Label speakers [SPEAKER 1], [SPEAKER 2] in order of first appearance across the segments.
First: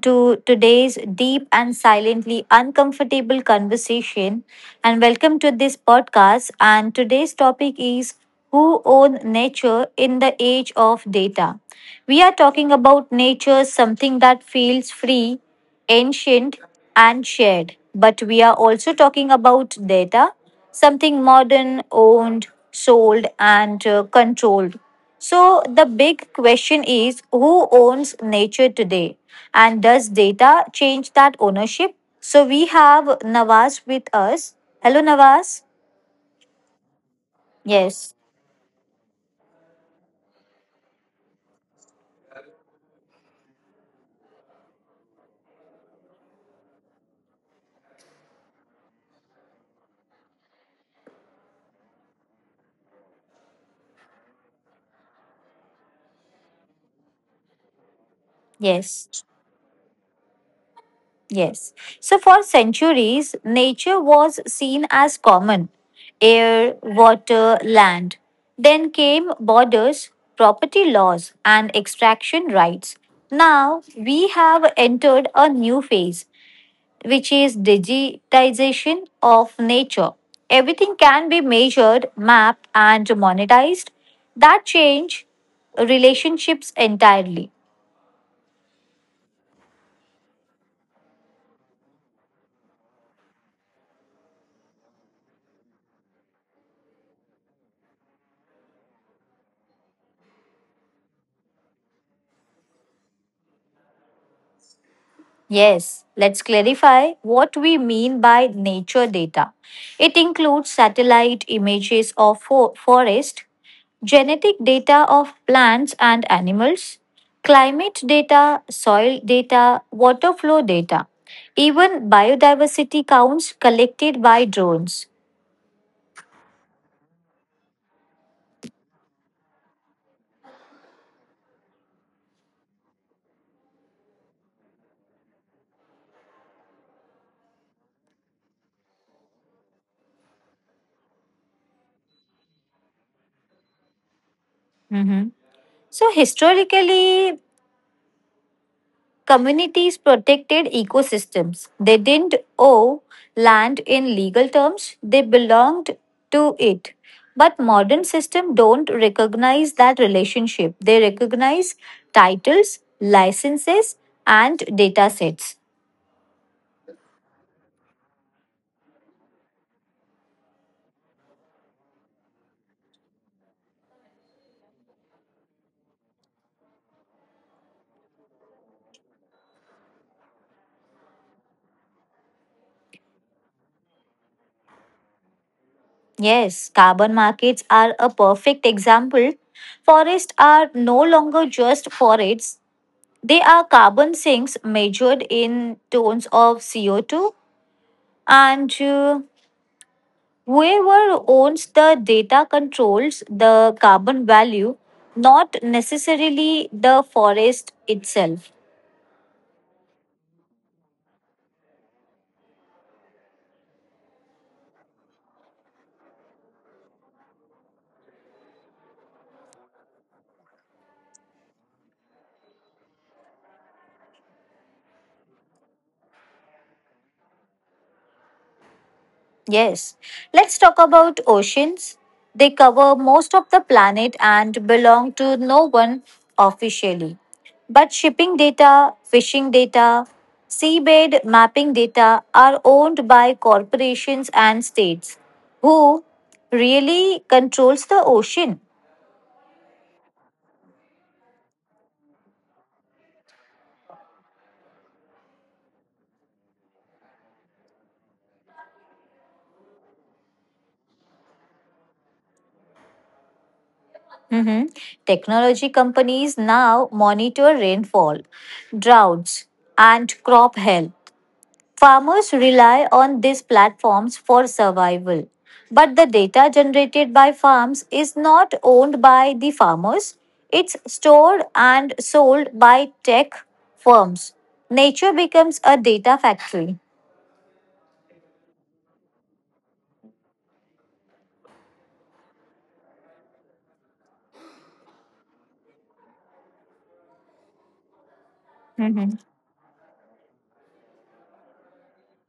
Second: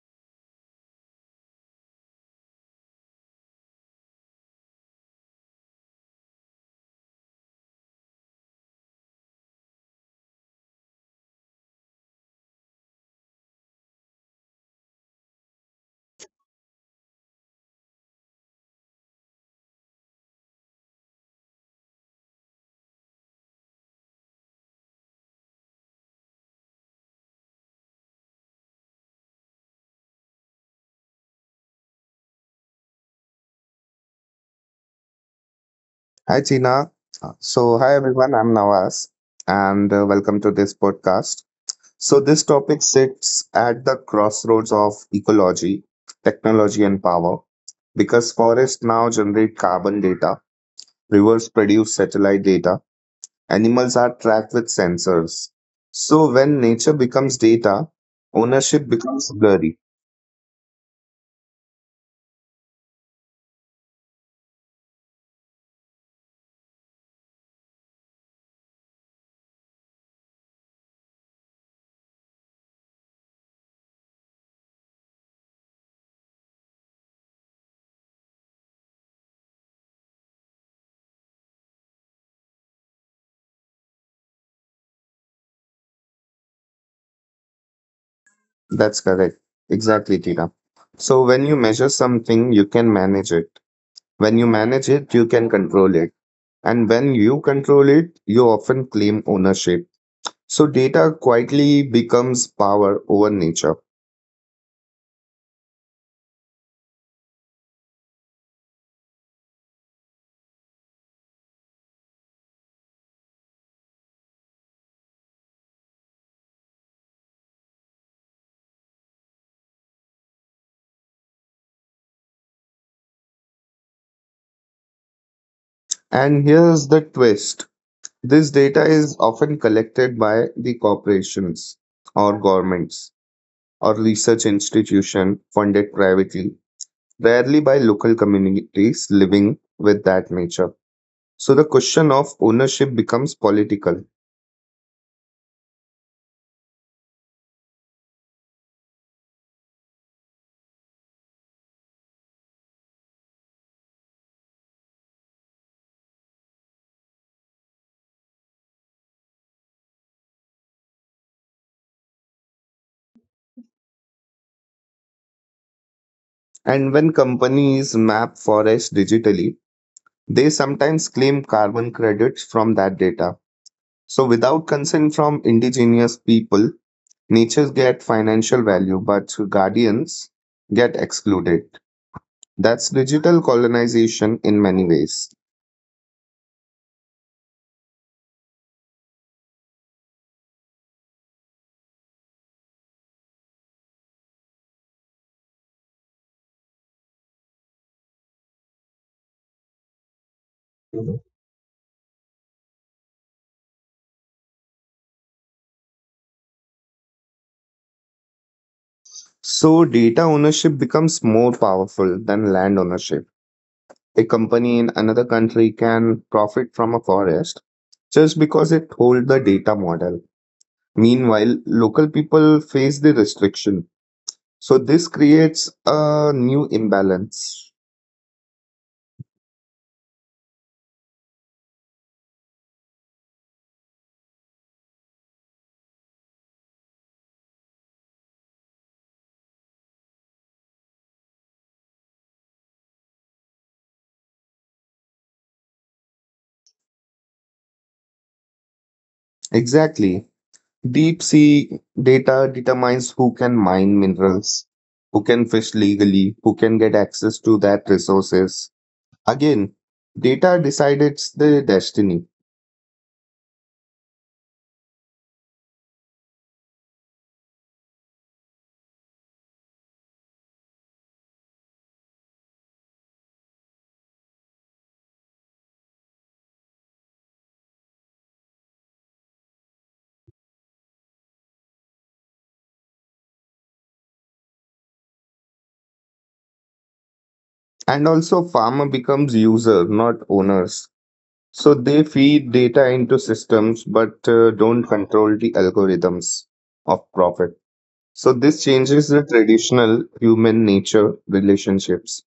[SPEAKER 1] to today's deep and silently uncomfortable conversation. And welcome to this podcast. And today's topic is who own nature in the age of data? We are talking about nature, something that feels free, ancient, and shared. But we are also talking about data, something modern, owned, sold, and controlled. So the big question is, who owns nature today? And does data change that ownership? So we have Nawaz with us. Hello, Nawaz.
[SPEAKER 2] Hi, Tina. So, hi
[SPEAKER 1] Yes,
[SPEAKER 2] everyone, I'm Nawaz, and welcome to this podcast. So, this topic sits at the crossroads of ecology, technology, and power because forests now generate carbon data, rivers produce satellite data, animals are tracked with sensors. So, when nature becomes data, ownership
[SPEAKER 1] yes.
[SPEAKER 2] becomes blurry.
[SPEAKER 1] Yes. So for centuries, nature was seen as common air, water, land. Then came borders, property laws, and extraction rights. Now we have entered a new phase, which is digitization of nature. Everything can be measured, mapped, and monetized. That change relationships entirely.
[SPEAKER 2] That's correct. Exactly, Tina. So, when you measure something, you can manage it. When you manage it, you can control it. And when you control it, you often claim ownership. So data quietly becomes power over nature.
[SPEAKER 1] Yes, let's clarify what we mean by nature data. It includes satellite images of forest, genetic data of plants and animals, climate data, soil data, water flow data, even biodiversity counts collected by drones.
[SPEAKER 2] And here's the twist. This data is often collected by the corporations or governments or research institution funded privately, rarely by local communities living with that nature. So the question of ownership becomes political.
[SPEAKER 1] Mhm. So, historically, communities protected ecosystems. They didn't owe land in legal terms, they belonged to it. But modern systems don't recognize that relationship. They recognize titles, licenses, and data sets.
[SPEAKER 2] And when companies map forests digitally, they sometimes claim carbon credits from that data. So, without consent from indigenous people, natures get financial value, but guardians get excluded. That's digital colonization in many ways.
[SPEAKER 1] Yes, carbon markets are a perfect example. Forests are no longer just forests, they are carbon sinks measured in tons of CO2, and whoever owns the data controls the carbon value, not necessarily the forest itself.
[SPEAKER 2] So, data ownership becomes more powerful than land ownership. A company in another country can profit from a forest just because it holds the data model. Meanwhile, local people face the restriction. So this creates a new imbalance.
[SPEAKER 1] Yes. Let's talk about oceans. They cover most of the planet and belong to no one officially. But shipping data, fishing data, seabed mapping data are owned by corporations and states. Who really controls the ocean?
[SPEAKER 2] Exactly. Deep sea data determines who can mine minerals, who can fish legally, who can get access to that resources. Again, data decides the destiny.
[SPEAKER 1] Mhm. Technology companies now monitor rainfall, droughts, and crop health. Farmers rely on these platforms for survival. But the data generated by farms is not owned by the farmers, it's stored and sold by tech firms. Nature becomes a data factory.
[SPEAKER 2] And also farmer becomes user, not owners. So they feed data into systems but don't control the algorithms of profit. So this changes the traditional human nature relationships.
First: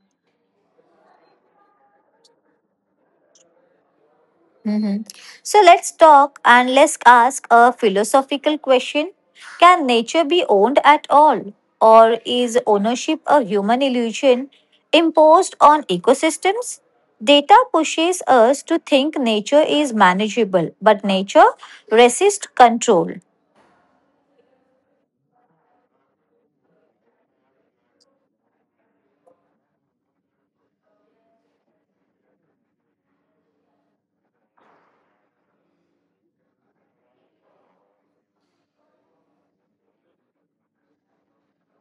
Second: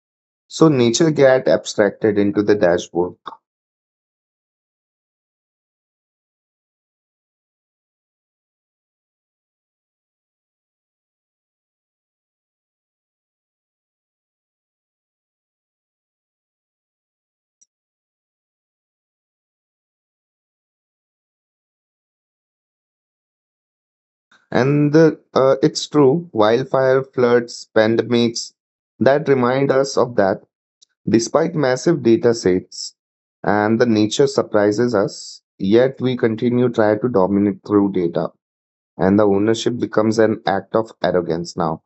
[SPEAKER 2] So nature get abstracted into the dashboard,
[SPEAKER 1] Mhm. So let's talk and let's ask a philosophical question. Can nature be owned at all? Or is ownership a human illusion imposed on ecosystems? Data pushes us to think nature is manageable, but nature resists control.
[SPEAKER 2] and it's true. Wildfire, floods, pandemics that remind us of that. Despite massive data sets, and the nature surprises us, yet we continue try to dominate through data, and the ownership becomes an act of arrogance now.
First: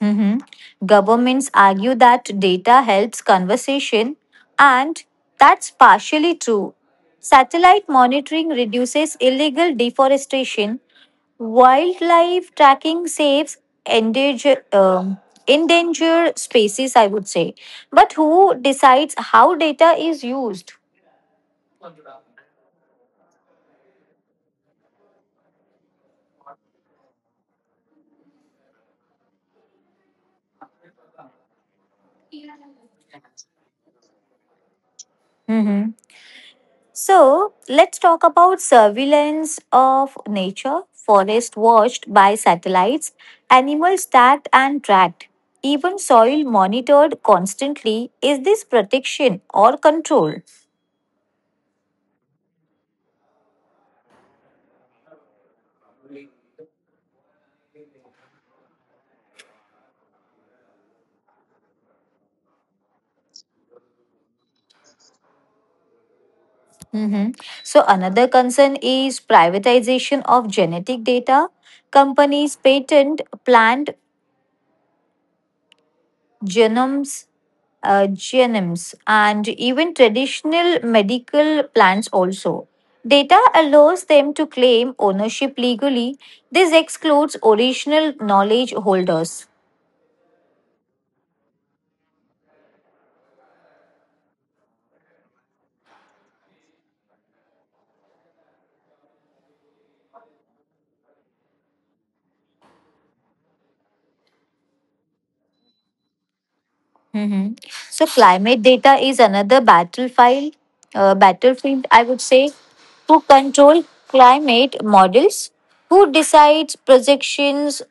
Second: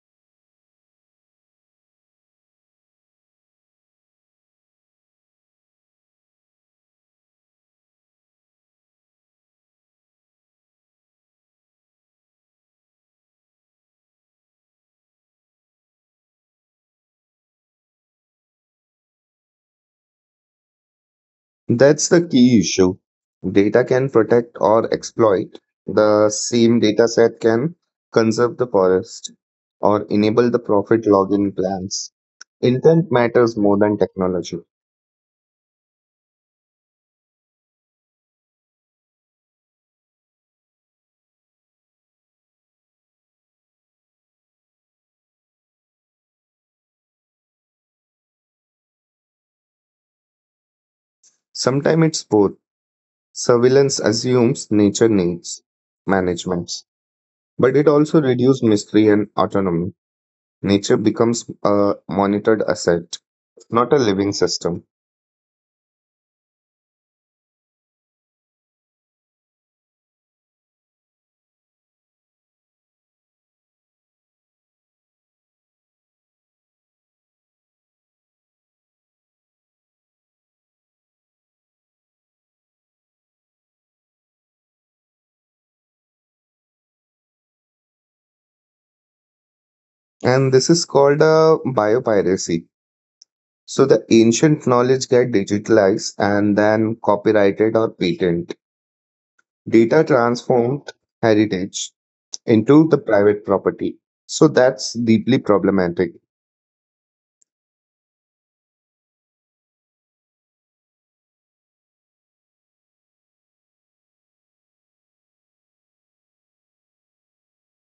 [SPEAKER 1] Mhm. Governments argue that data helps conversation, and that's partially true. Satellite monitoring reduces illegal deforestation. Wildlife tracking saves endanger, um, endangered species, I would say. But who decides how data is used?
[SPEAKER 2] That's the key issue. Data can protect or exploit. The same dataset can conserve the forest or enable the profit login plans. Intent matters more than technology.
[SPEAKER 1] Hmm. So let's talk about surveillance of nature, forest watched by satellites, animals tagged and tracked, even soil monitored constantly. Is this protection or control?
[SPEAKER 2] Sometimes it's both. Surveillance assumes nature needs management, but it also reduces mystery and autonomy. Nature becomes a monitored asset, not a living system.
[SPEAKER 1] Mhm. So another concern is privatization of genetic data. Companies patent plant genomes, and even traditional medical plants also. Data allows them to claim ownership legally. This excludes original knowledge holders.
[SPEAKER 2] And this is called a biopiracy. So the ancient knowledge get digitalized and then copyrighted or patent. Data transformed heritage into the private property. So that's deeply problematic.
[SPEAKER 1] Hmm. So climate data is another battlefield, I would say. Who control climate models? Who decides projections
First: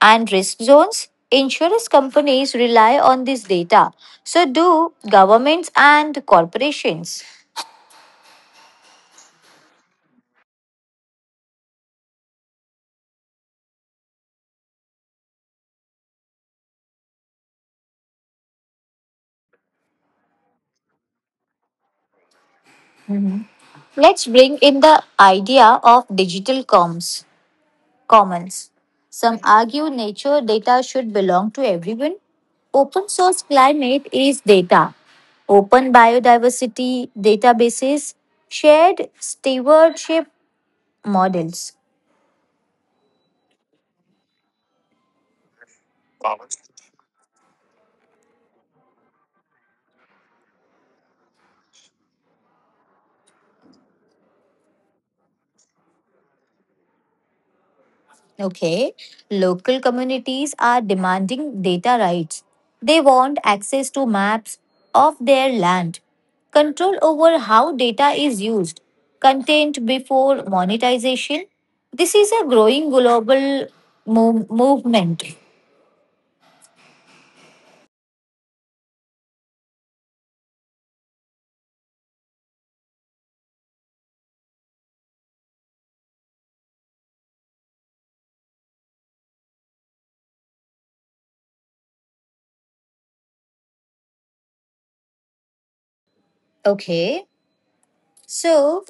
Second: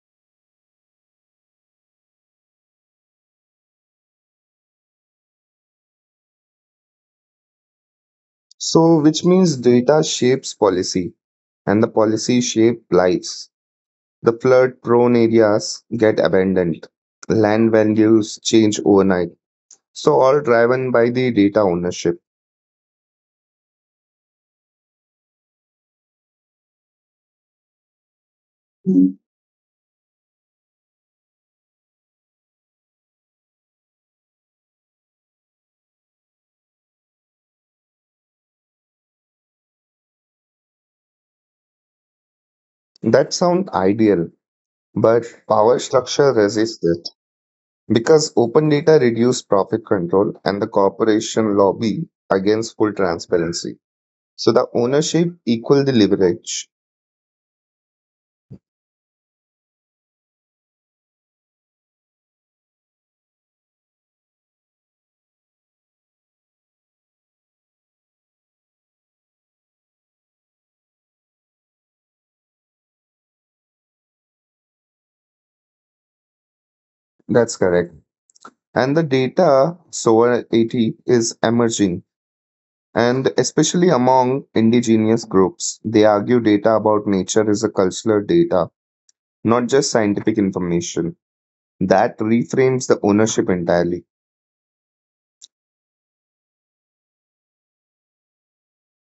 [SPEAKER 1] and risk zones? Insurance companies rely on this data. So do governments and corporations.
[SPEAKER 2] So which means data shapes policy and the policy shape lives. The flood prone areas get abandoned. Land values change overnight. So all driven by the data ownership.
[SPEAKER 1] Let's bring in the idea of digital comms. Commons. Some argue nature data should belong to everyone. Open source climate is data. Open biodiversity databases, shared stewardship models.
[SPEAKER 2] That sounds ideal, but power structure resists it. Because open data reduce profit control and the corporation lobby against full transparency. So the ownership equal the leverage.
[SPEAKER 1] Okay. Local communities are demanding data rights. They want access to maps of their land, control over how data is used, content before monetization. This is a growing global movement.
[SPEAKER 2] That's correct. And the data sovereignty is emerging. And especially among indigenous groups, they argue data about nature is a cultural data, not just scientific information. That reframes the ownership entirely.
[SPEAKER 1] Okay. So,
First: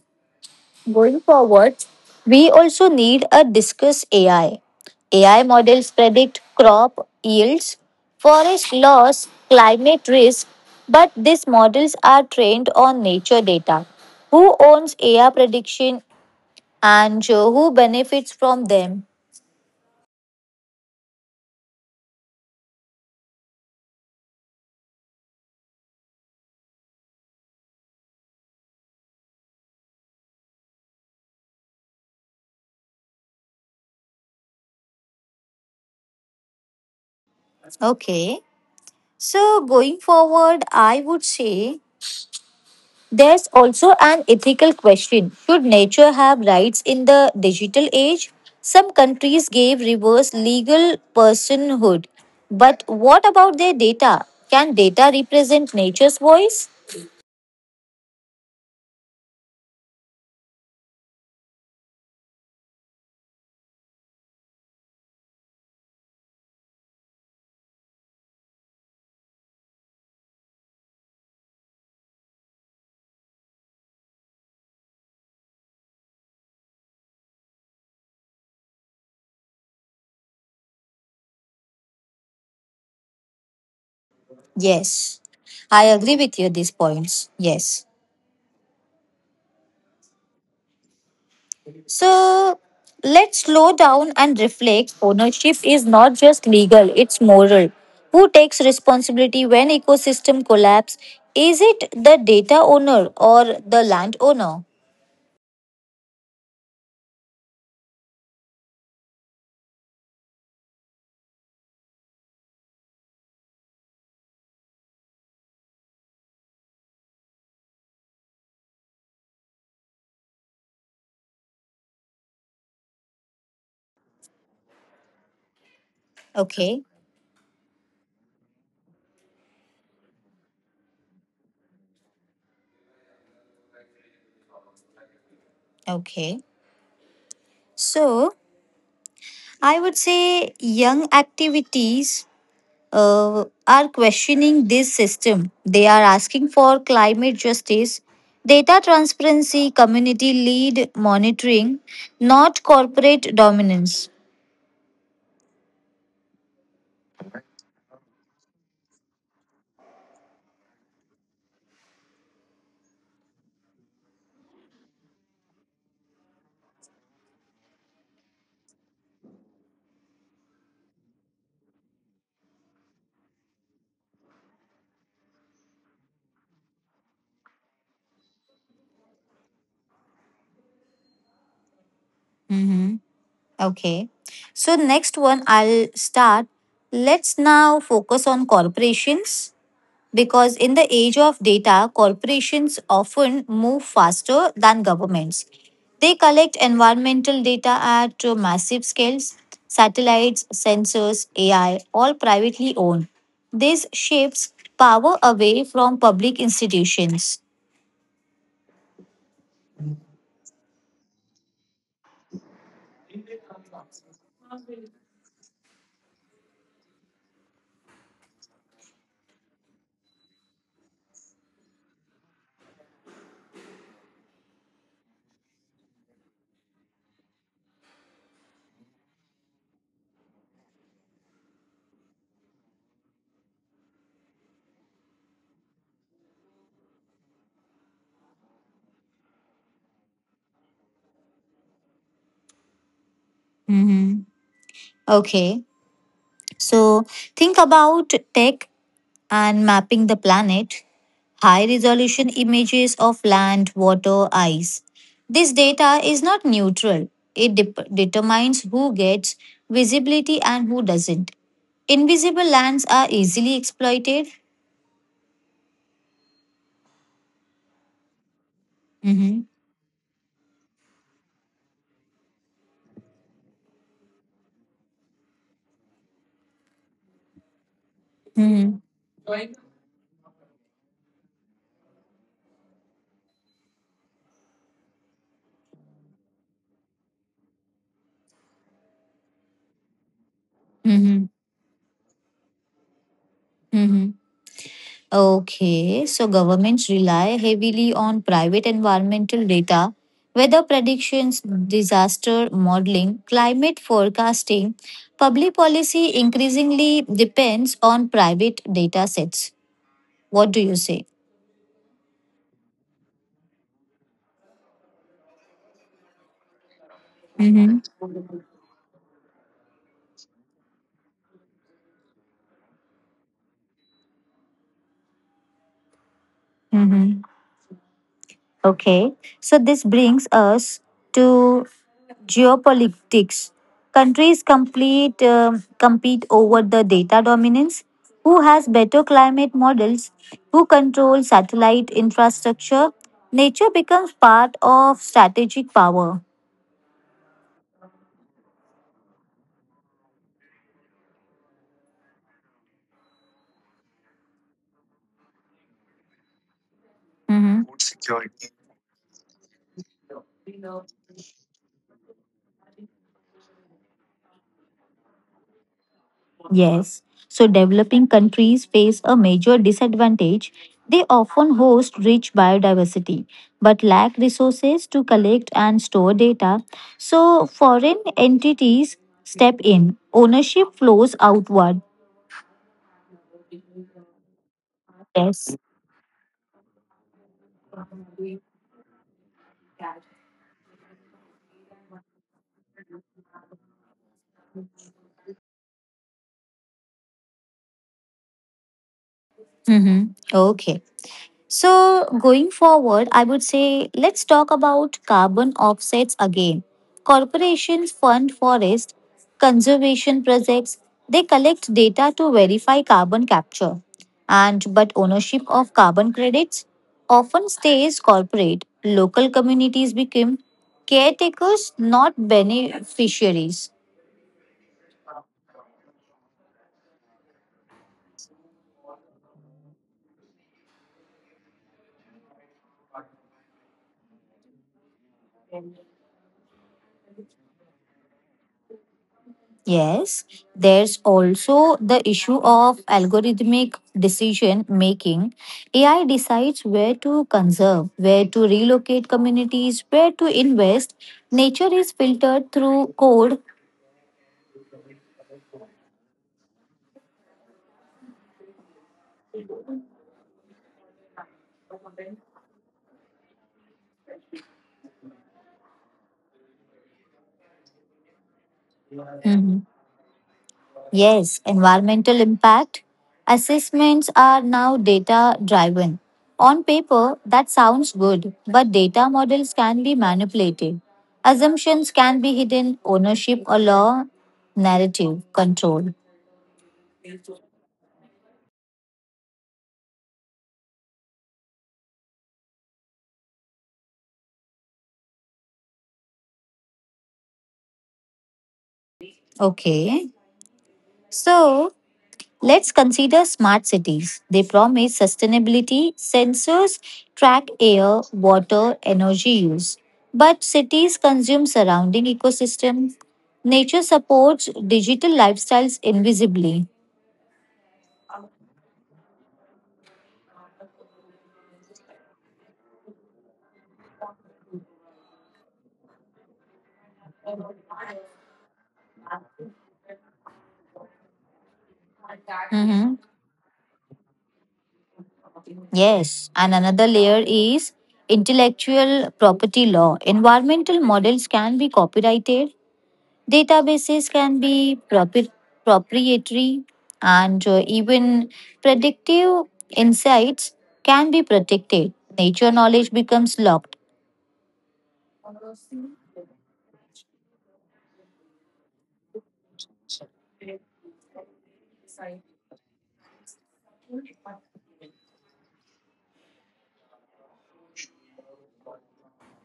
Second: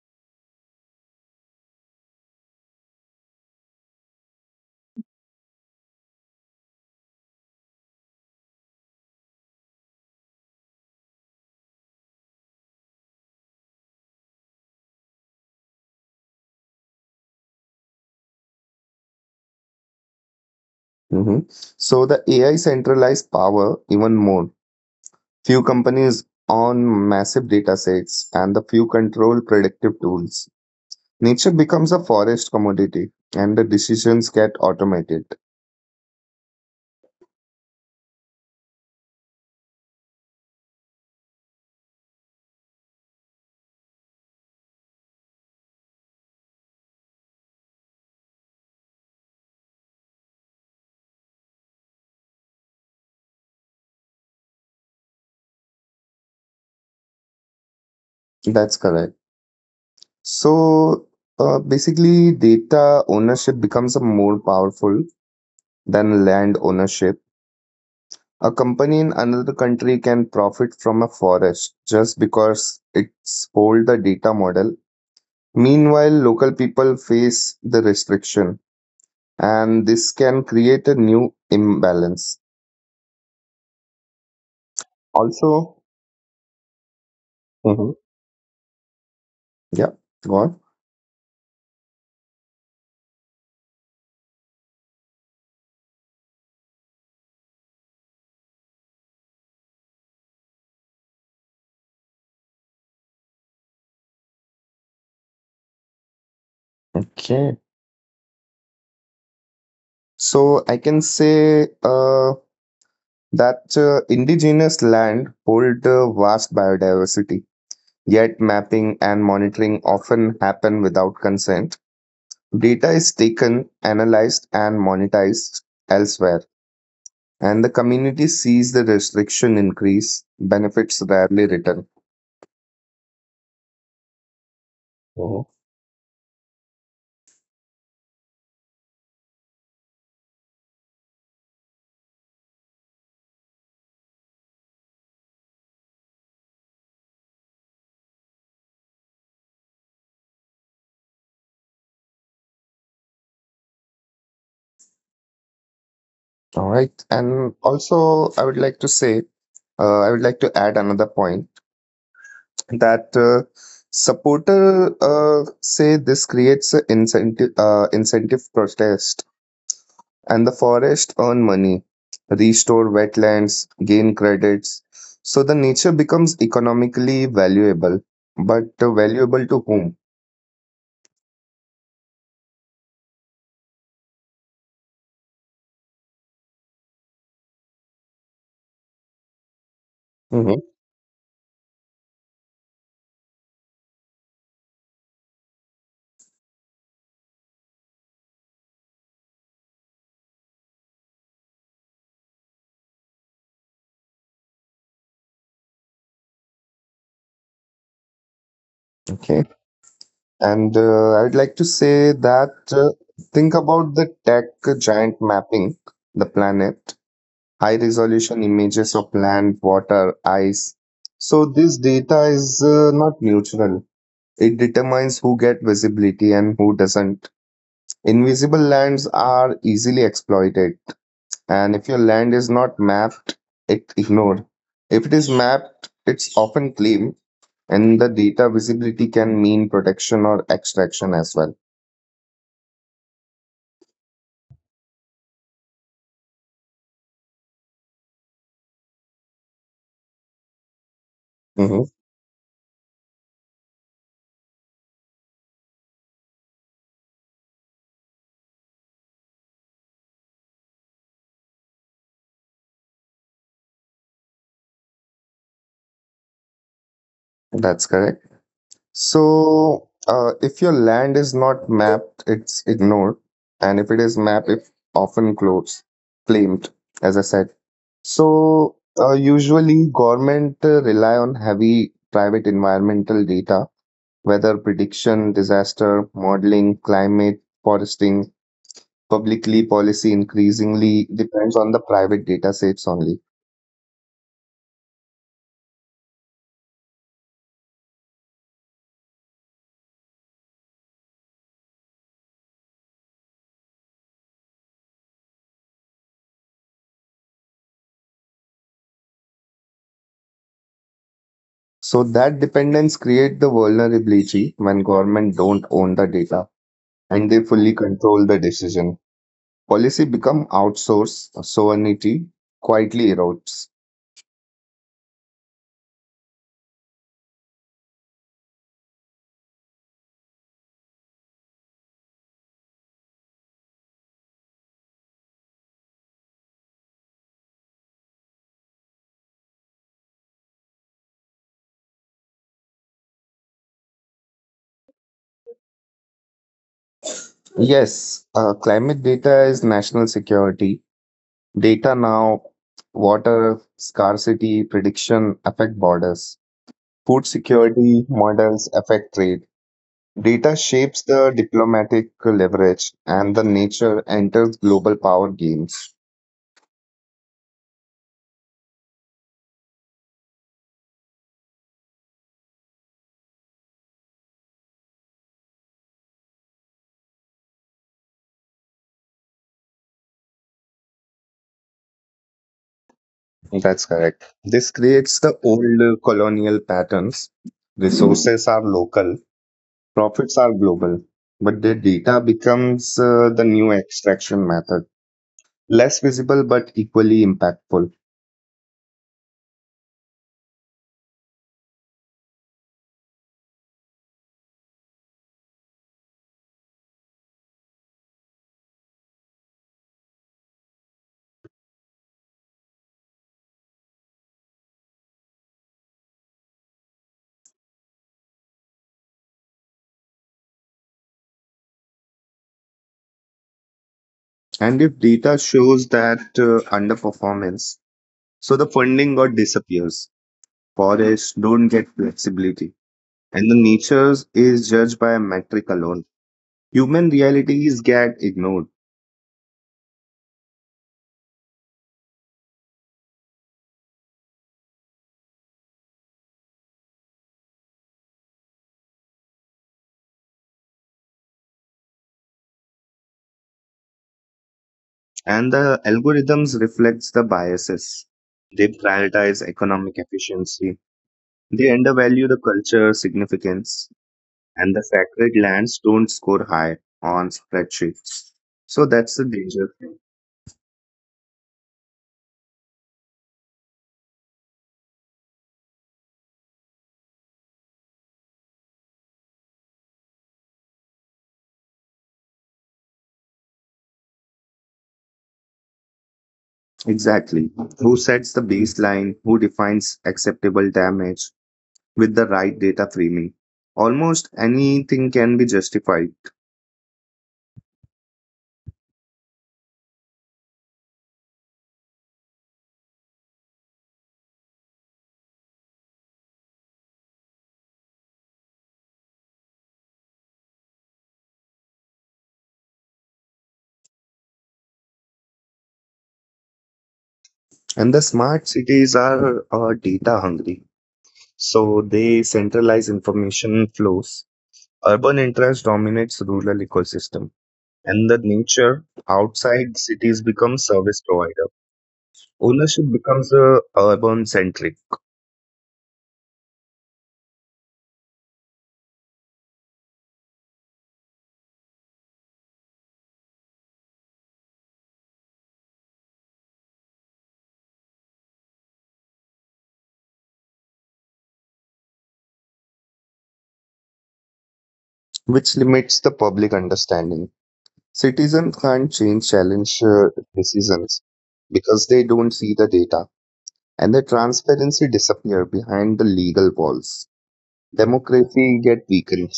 [SPEAKER 1] going forward, we also need a discuss AI. AI models predict crop yields, forest loss, climate risk, but these models are trained on nature data. Who owns AI prediction, and who benefits from them?
[SPEAKER 2] Mhm. So the AI centralized power even more. Few companies own massive datasets and the few control predictive tools. Nature becomes a forest commodity and the decisions get automated.
[SPEAKER 1] Okay. So going forward, I would say there's also an ethical question. Should nature have rights in the digital age? Some countries gave reverse legal personhood. But what about their data? Can data represent nature's voice?
[SPEAKER 2] That's correct. So basically, data ownership becomes a more powerful than land ownership. A company in another country can profit from a forest just because it's hold the data model. Meanwhile, local people face the restriction and this can create a new imbalance.
[SPEAKER 1] Yes.
[SPEAKER 2] Also,
[SPEAKER 1] I agree with you at these points. Yes.
[SPEAKER 2] hmm. Yeah, go on.
[SPEAKER 1] So let's slow down and reflect. Ownership is not just legal, it's moral. Who takes responsibility when ecosystem collapse? Is it the data owner or the landowner?
[SPEAKER 2] Okay. So I can say that indigenous land hold vast biodiversity, yet mapping and monitoring often happen without consent. Data is taken, analyzed, and monetized elsewhere,
[SPEAKER 1] Okay,
[SPEAKER 2] and the community sees the restriction increase, benefits rarely return.
[SPEAKER 1] okay. So I would say young activities are questioning this system. They are asking for climate justice, data transparency, community lead monitoring, not corporate dominance.
[SPEAKER 2] All right. And also, I would like to say, I would like to add another point that supporter say this creates an incentive protest, and the forest earn money, restore wetlands, gain credits, so the nature becomes economically valuable. But valuable to whom?
[SPEAKER 1] Mm-hmm. Okay. So next one I'll start. Let's now focus on corporations because
[SPEAKER 2] Hmm.
[SPEAKER 1] in the age of data, corporations often move faster than governments. They collect environmental data at massive scales. Satellites, sensors, AI, all privately owned. This shifts power away from public institutions.
[SPEAKER 2] Okay. And I would like to say that think about the tech giant mapping the planet, high resolution images of land, water, ice. So this data is not neutral. It determines who get visibility and who doesn't. Invisible lands are easily exploited, and if your land is not mapped, it ignored. If it is mapped, it's often claimed, and the data visibility can mean protection or extraction as well.
[SPEAKER 1] Mm-hmm. Okay. So think about tech and mapping the planet, high
[SPEAKER 2] Mhm.
[SPEAKER 1] resolution images of land, water, ice. This data is not neutral, it dep determines who gets visibility and who doesn't. Invisible lands are easily exploited.
[SPEAKER 2] That's correct.
[SPEAKER 1] Hmm.
[SPEAKER 2] So, if your land is not mapped, it's ignored, and if it is mapped, it often close, claimed, as I said. So,
[SPEAKER 1] Hmm.
[SPEAKER 2] usually government rely on heavy private environmental data, weather prediction, disaster modeling, climate foresting. Publicly policy increasingly depends on the private data sets only.
[SPEAKER 1] Hmm. Okay, so governments rely heavily on private environmental data, weather predictions, disaster modeling, climate forecasting. Public policy increasingly depends on private data sets. What do you say?
[SPEAKER 2] So that dependence create the vulnerability when government don't own the data and they fully
[SPEAKER 1] Mm-hmm.
[SPEAKER 2] control the decision. Policy become outsourced, sovereignty quietly erodes.
[SPEAKER 1] Mm-hmm. Okay, so this brings us to geopolitics. Countries compete over the data dominance. Who has better climate models? Who controls satellite infrastructure? Nature becomes part of strategic power.
[SPEAKER 2] Yes, climate data is national security. Data now, water scarcity prediction affect borders. Food
[SPEAKER 1] Mhm.
[SPEAKER 2] security models affect trade. Data shapes the diplomatic leverage and the nature enters global power games.
[SPEAKER 1] Yes, so developing countries face a major disadvantage. They often host rich biodiversity but lack resources to collect and store data. So, foreign entities step in, ownership flows outward.
[SPEAKER 2] That's correct. This creates the
[SPEAKER 1] Yes.
[SPEAKER 2] old colonial patterns. Resources are local. Profits are global, but their data becomes the new extraction method. Less visible but equally impactful.
[SPEAKER 1] Mm-hmm. Okay. So, going forward, I would say let's talk about carbon offsets again. Corporations fund forest conservation projects. They collect data to verify carbon capture. And but ownership of carbon credits often stays corporate. Local communities become caretakers, not beneficiaries.
[SPEAKER 2] And if data shows that underperformance, so the funding got disappears. Forests don't get flexibility. And the nature is judged by a metric alone. Human realities get ignored.
[SPEAKER 1] Yes, there's also the issue of algorithmic decision making. AI decides where to conserve, where to relocate communities, where to invest. Nature is filtered through code.
[SPEAKER 2] And the algorithms reflects the biases. They prioritize economic efficiency. They undervalue the culture significance and the sacred lands don't score high on spreadsheets. So that's the
[SPEAKER 1] Mhm.
[SPEAKER 2] danger.
[SPEAKER 1] Yes, environmental impact assessments are now data driven. On paper, that sounds good, but data models can be manipulated. Assumptions can be hidden, ownership, or law narrative control.
[SPEAKER 2] Exactly. Who sets the baseline? Who defines acceptable damage with the right data framing? Almost anything can be justified.
[SPEAKER 1] Okay, so let's consider smart cities. They promise sustainability, sensors track air, water, energy use. But cities consume surrounding ecosystems. Nature supports digital lifestyles invisibly.
[SPEAKER 2] And the smart cities are data hungry. So they centralize information flows. Urban interest dominates rural ecosystem. And the nature outside cities becomes service provider. Ownership
[SPEAKER 1] Mhm.
[SPEAKER 2] becomes urban centric,
[SPEAKER 1] Yes, and another layer is intellectual property law. Environmental models can be copyrighted, databases can be proprietary, and even predictive insights can be protected. Nature knowledge becomes locked.
[SPEAKER 2] which limits the public understanding. Citizens can't change challenge decisions because they don't see the data, and the transparency disappear behind the legal walls. Democracy get weakened.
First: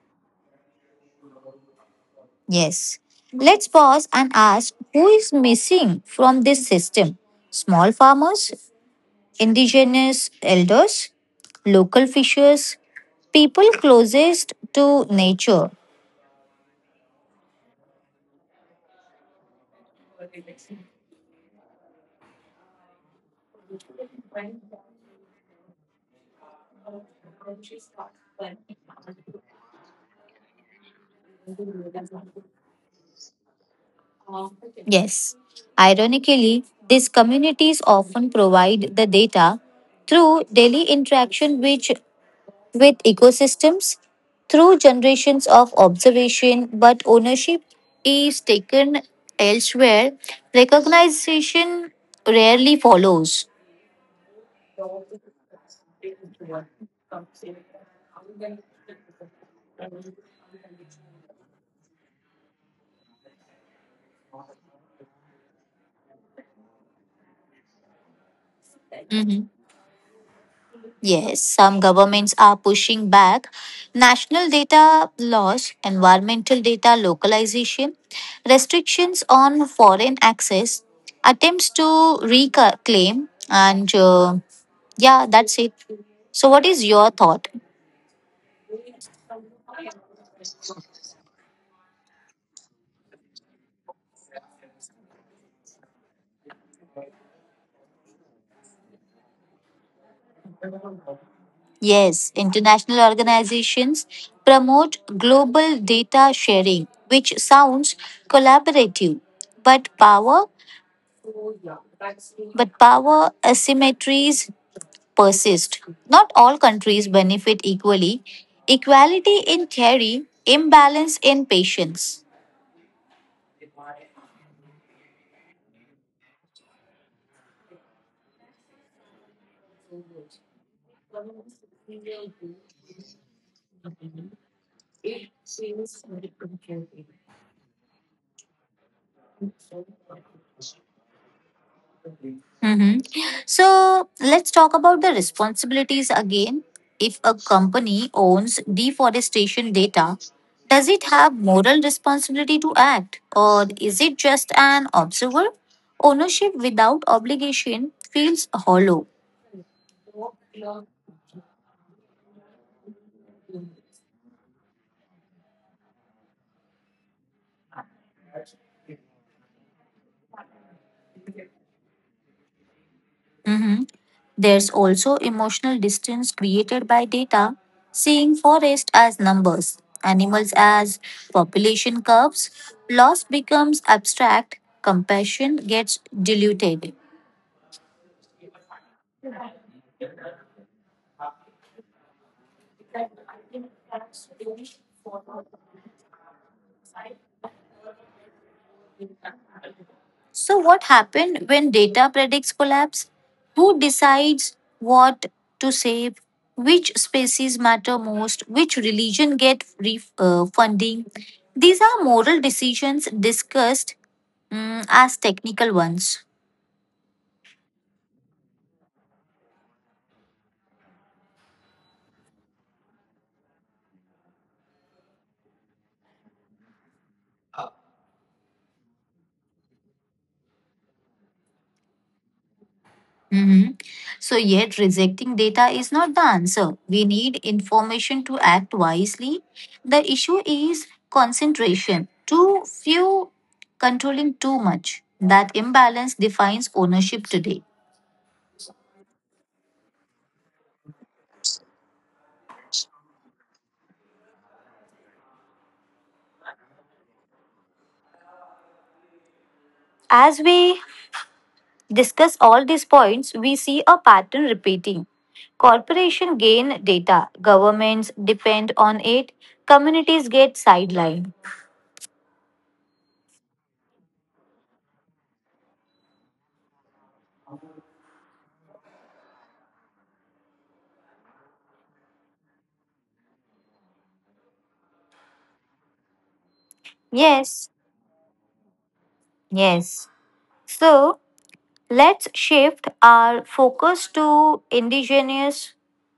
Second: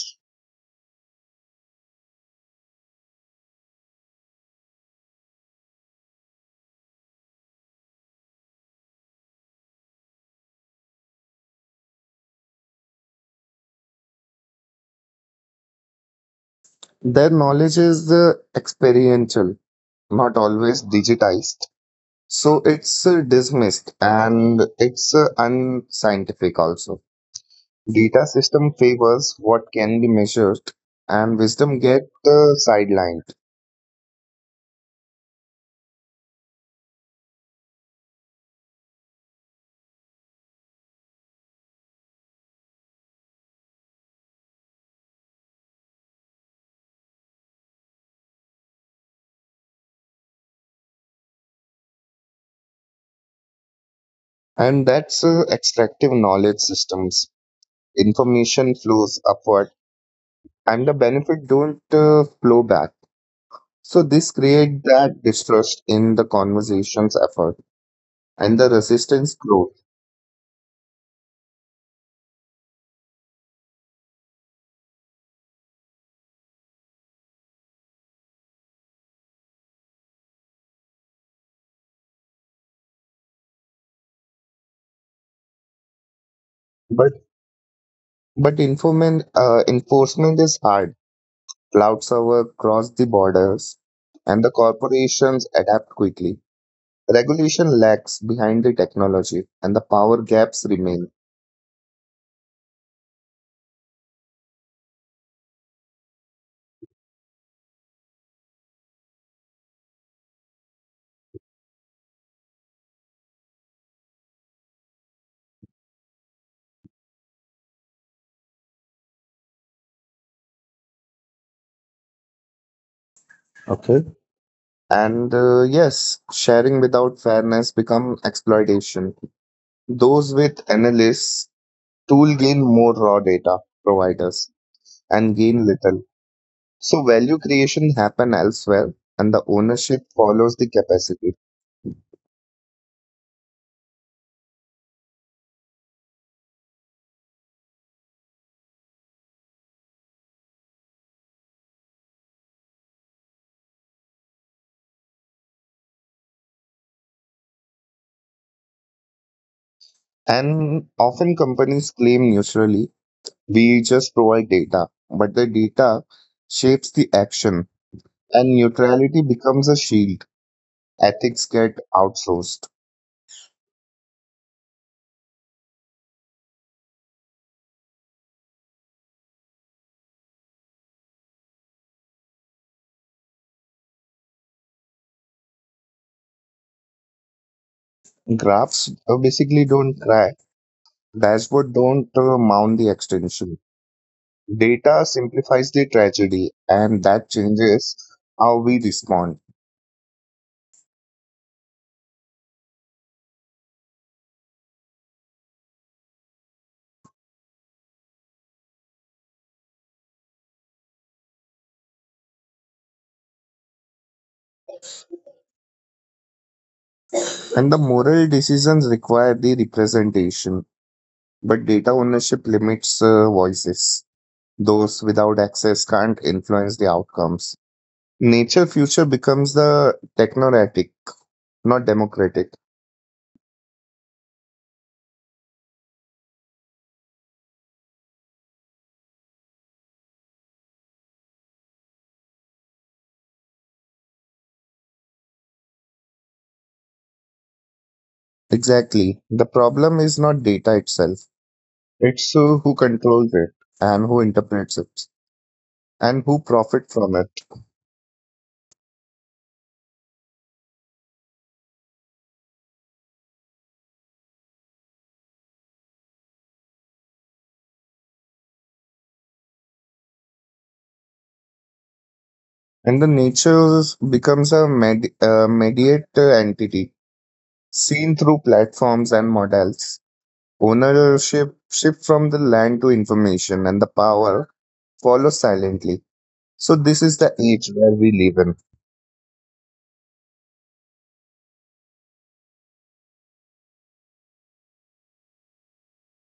[SPEAKER 1] Yes. Let's pause and ask, who is missing from this system? Small farmers, indigenous elders, local fishers, people closest to nature.
[SPEAKER 2] Their knowledge is experiential, not always digitized. So it's dismissed and it's unscientific also. Data system favors what can be measured, and wisdom get sidelined.
[SPEAKER 1] Yes. Ironically, these communities often provide the data through daily interaction which, with ecosystems, through generations of observation, but ownership is taken elsewhere. Recognition rarely follows.
[SPEAKER 2] And that's extractive knowledge systems. Information flows upward, and the benefit don't flow back. So this create that distrust in the conversation's effort, and the resistance
[SPEAKER 1] Mm-hmm.
[SPEAKER 2] grow.
[SPEAKER 1] Yes, some governments are pushing back national data loss, environmental data localization, restrictions on foreign access, attempts to reclaim, and yeah, that's it. So, what is
[SPEAKER 2] But
[SPEAKER 1] your thought?
[SPEAKER 2] but enforcement is hard. Cloud server cross the borders, and the corporations adapt quickly. Regulation lags behind the technology, and the power gaps remain.
[SPEAKER 1] Yes, international organizations promote global data sharing, which sounds collaborative, but power asymmetries persist. Not all countries benefit equally. Equality in theory, imbalance in patience.
[SPEAKER 2] Okay. And yes, sharing without fairness become exploitation. Those with analysts tool gain more raw data providers and gain little. So value creation happen elsewhere and the ownership follows the capacity.
[SPEAKER 1] Mhm. So let's talk about the responsibilities again. If a company owns deforestation data, does it have moral responsibility to act, or is it just an observer? Ownership without obligation feels hollow.
[SPEAKER 2] And often companies claim neutrally, we just provide data, but the data shapes the action and neutrality becomes a shield. Ethics get outsourced.
[SPEAKER 1] Mhm. There's also emotional distance created by data, seeing forest as numbers, animals as population curves, loss becomes abstract, compassion gets diluted.
[SPEAKER 2] Graphs basically don't cry. Dashboard don't mount the extension. Data simplifies the tragedy, and that changes how we respond.
[SPEAKER 1] So what happened when data predicts collapse? Who decides what to save? Which species matter most? Which religion get funding? These are moral decisions discussed as technical ones.
[SPEAKER 2] And the moral decisions require the representation, but data ownership limits voices. Those without access can't influence the outcomes. Nature future becomes the technocratic, not democratic.
[SPEAKER 1] Mhm. So, yet rejecting data is not the answer. We need information to act wisely. The issue is concentration too few, controlling too much. That imbalance defines ownership today.
[SPEAKER 2] Exactly. The problem is not data itself. It's who controls it and who interprets it and who profit from it.
[SPEAKER 1] As we discuss all these points, we see a pattern repeating. Corporations gain data, governments depend on it, communities get sidelined.
[SPEAKER 2] And the nature becomes a mediate entity seen through platforms and models. Ownership shift from the land to information and the power follows silently. So this is the age
[SPEAKER 1] Yes,
[SPEAKER 2] where we live in.
[SPEAKER 1] yes. So, let's shift our focus to indigenous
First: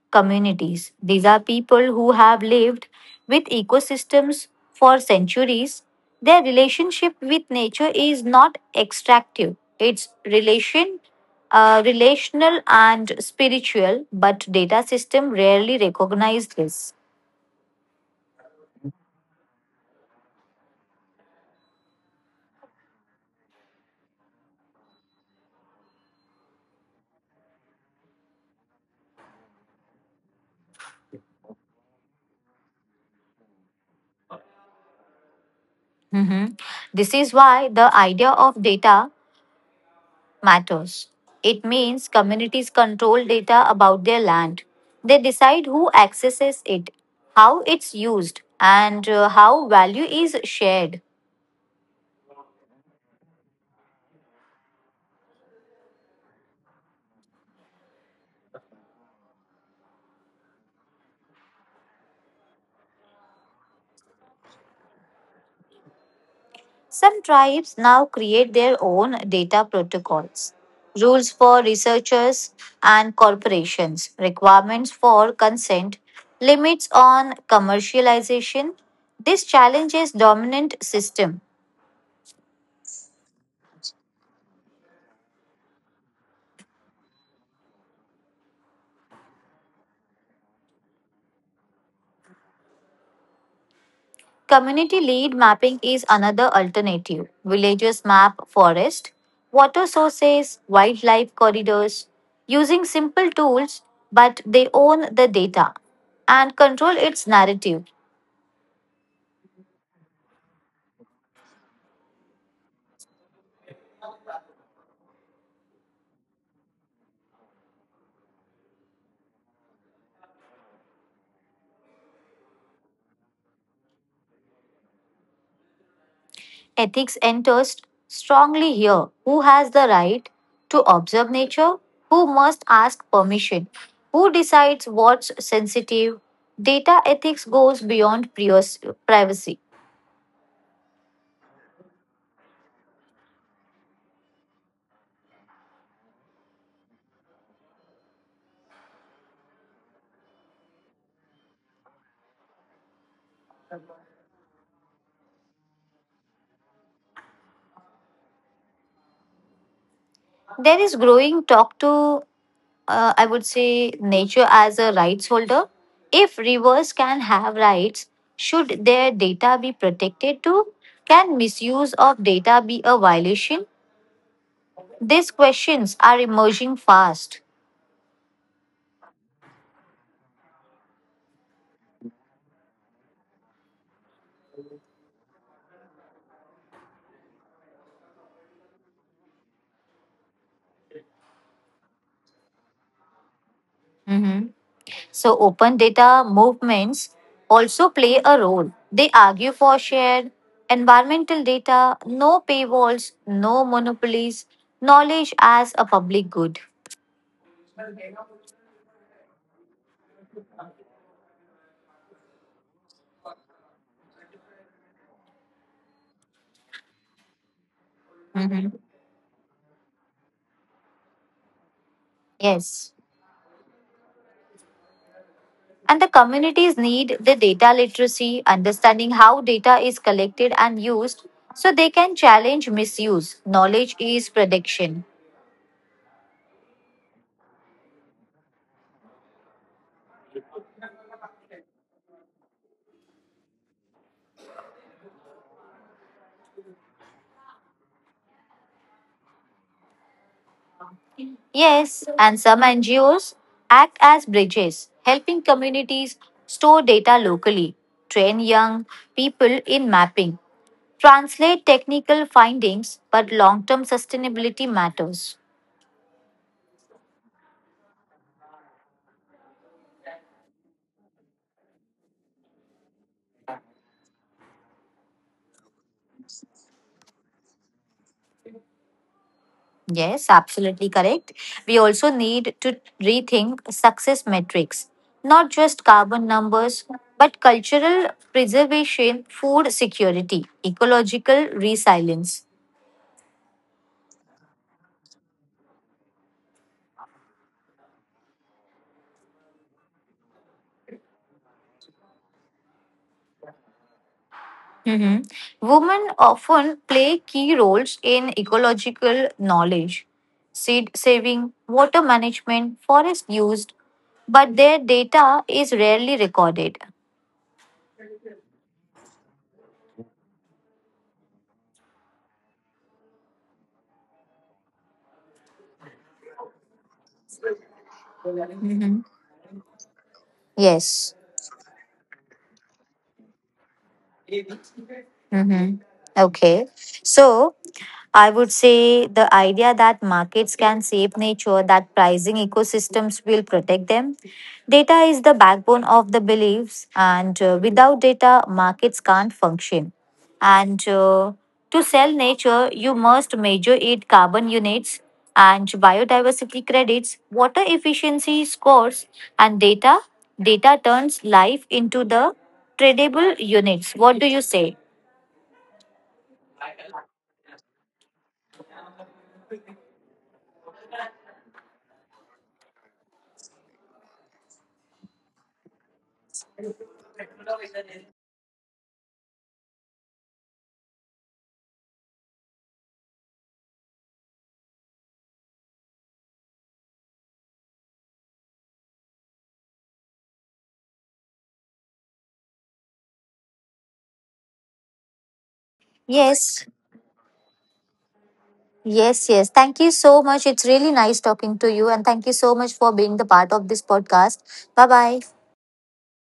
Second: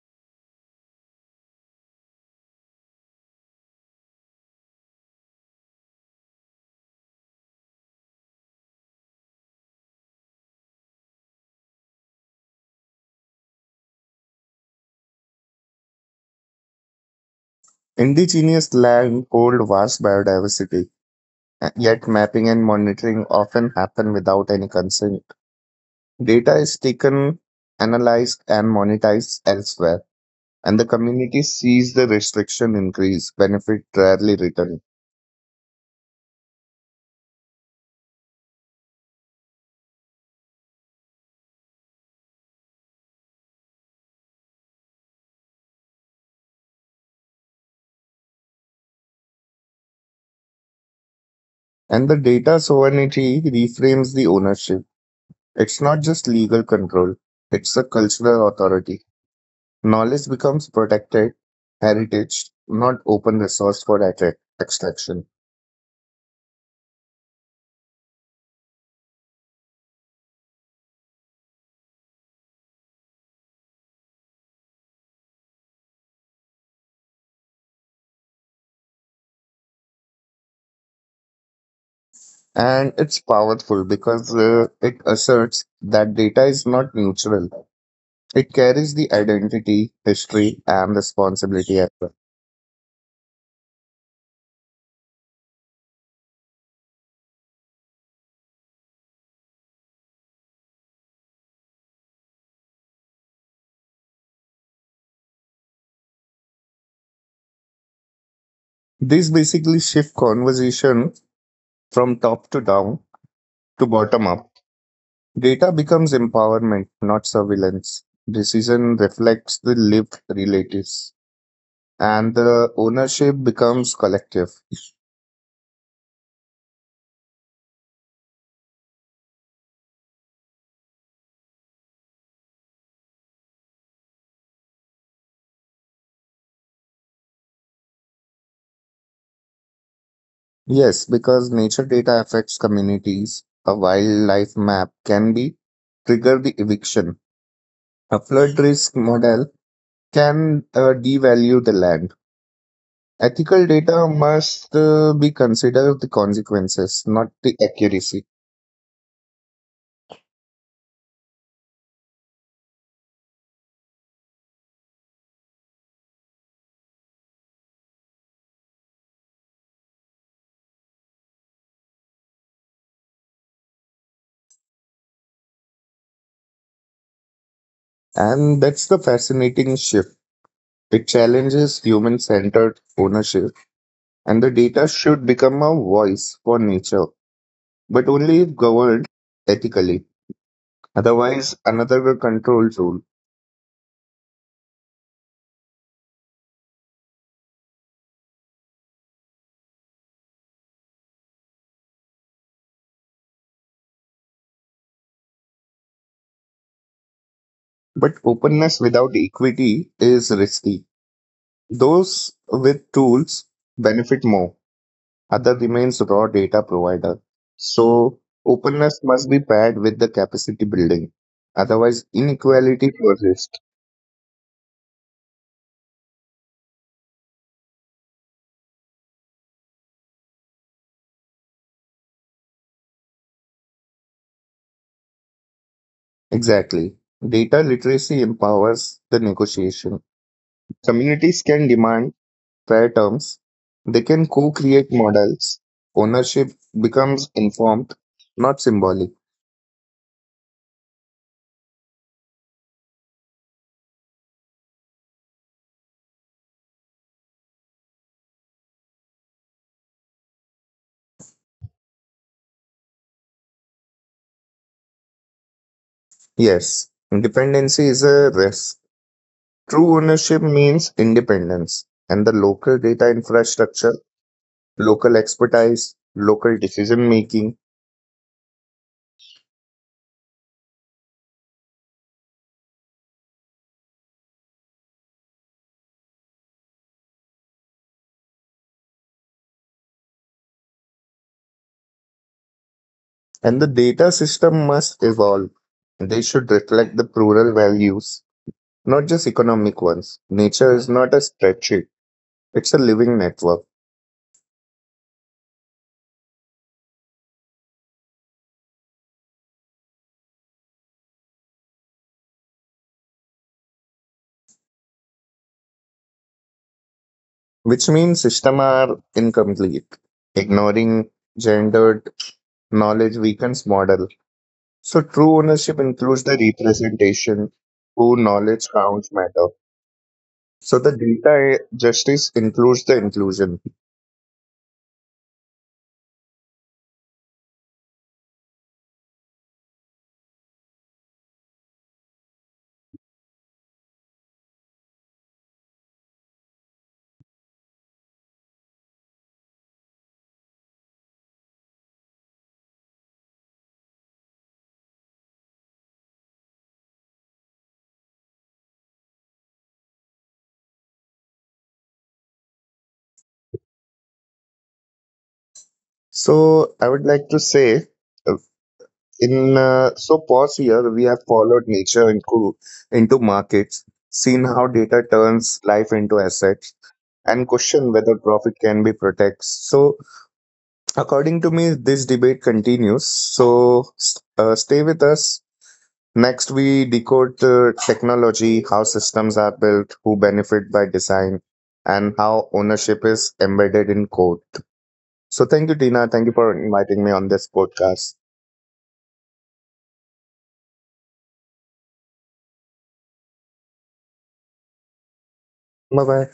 [SPEAKER 1] communities. These are people who have lived with ecosystems for centuries. Their relationship with nature is not extractive, it's relational and spiritual, but data system rarely recognize this.
[SPEAKER 2] Indigenous land hold vast biodiversity, yet mapping and monitoring often happen without any consent. Data is taken, analyzed, and monetized elsewhere, and the community sees the restriction increase, benefit rarely return.
[SPEAKER 1] Mhm. This is why the idea of data matters. It means communities control data about their land. They decide who accesses it, how it's used, and how value is shared.
[SPEAKER 2] And the data sovereignty reframes the ownership. It's not just legal control, it's a cultural authority. Knowledge becomes protected heritage, not open resource for extraction.
[SPEAKER 1] Some tribes now create their own data protocols, rules for researchers and corporations, requirements for consent, limits on commercialization. This challenges dominant system.
[SPEAKER 2] And it's powerful because it asserts that data is not neutral. It carries the identity, history, and responsibility as well.
[SPEAKER 1] Community lead mapping is another alternative. Villagers map forest, water sources, wildlife corridors using simple tools, but they own the data and control its narrative.
[SPEAKER 2] This basically shift conversation from top to down to bottom up. Data becomes empowerment, not surveillance. Decision reflects the lived realities, and the ownership becomes collective.
[SPEAKER 1] Ethics enters strongly here. Who has the right to observe nature? Who must ask permission? Who decides what's sensitive? Data ethics goes beyond privacy.
[SPEAKER 2] Yes, because nature data affects communities, a wildlife map can be trigger the eviction. A flood risk model can devalue the land. Ethical data must be considered the consequences, not the accuracy.
[SPEAKER 1] There is growing talk to I would say nature as a rights holder. If rivers can have rights, should their data be protected too? Can misuse of data be a violation? These questions are emerging fast.
[SPEAKER 2] And that's the fascinating shift. It challenges human centered ownership, and the data should become a voice for nature, but only if governed ethically. Otherwise, another control tool.
[SPEAKER 1] Mhm. So, open data movements also play a role. They argue for shared environmental data, no paywalls, no monopolies, knowledge as a public good.
[SPEAKER 2] But openness without equity is risky. Those with tools benefit more. Other remains raw data provider. So
[SPEAKER 1] Mhm.
[SPEAKER 2] openness must be paired with the capacity building. Otherwise,
[SPEAKER 1] Yes.
[SPEAKER 2] inequality persists.
[SPEAKER 1] And the communities need the data literacy, understanding how data is collected and used so they can challenge misuse. Knowledge is protection.
[SPEAKER 2] Exactly. Data literacy empowers the negotiation. Communities can demand fair terms. They can co-create models. Ownership becomes informed, not symbolic.
[SPEAKER 1] Yes, and some NGOs act as bridges, helping communities store data locally, train young people in mapping, translate technical findings, but long term sustainability matters.
[SPEAKER 2] Yes, dependency is a risk. True ownership means independence, and the local data infrastructure, local expertise, local decision making,
[SPEAKER 1] Yes, absolutely correct. We also need to rethink success metrics, not just carbon numbers, but cultural preservation, food security, ecological resilience.
[SPEAKER 2] and the data system must evolve. They should reflect the plural values, not just economic ones. Nature is not a spreadsheet, it's a living network,
[SPEAKER 1] Mhm. Women often play key roles in ecological knowledge, seed saving, water management, forest use, but their data is rarely recorded.
[SPEAKER 2] which means systems are incomplete. Ignoring gendered knowledge weakens model. So true ownership includes the representation, true knowledge
[SPEAKER 1] Mhm.
[SPEAKER 2] counts matter. So the
[SPEAKER 1] Yes.
[SPEAKER 2] data justice includes the inclusion.
[SPEAKER 1] Hmm. Okay. So I would say the idea that markets can save nature, that pricing ecosystems will protect them. Data is the backbone of the beliefs, and without data, markets can't function. And To sell nature, you must measure it, carbon units and biodiversity credits, water efficiency scores, and data. Data turns life into the tradable units. What do you say?
[SPEAKER 2] So I would like to say, In so pause here, we have followed nature into markets, seen how data turns life into assets, and question whether profit can be protected. So, according to me, this debate continues. So, stay with us. Next, we decode the technology, how systems are built, who benefit by design, and how ownership is embedded in code. So, thank you, Tina. Thank you for
[SPEAKER 1] Yes,
[SPEAKER 2] inviting me on this podcast.
[SPEAKER 1] yes, yes. Thank you so much. It's really nice talking to you. And thank you so much for being the part of this podcast. Bye bye.
[SPEAKER 2] Bye bye.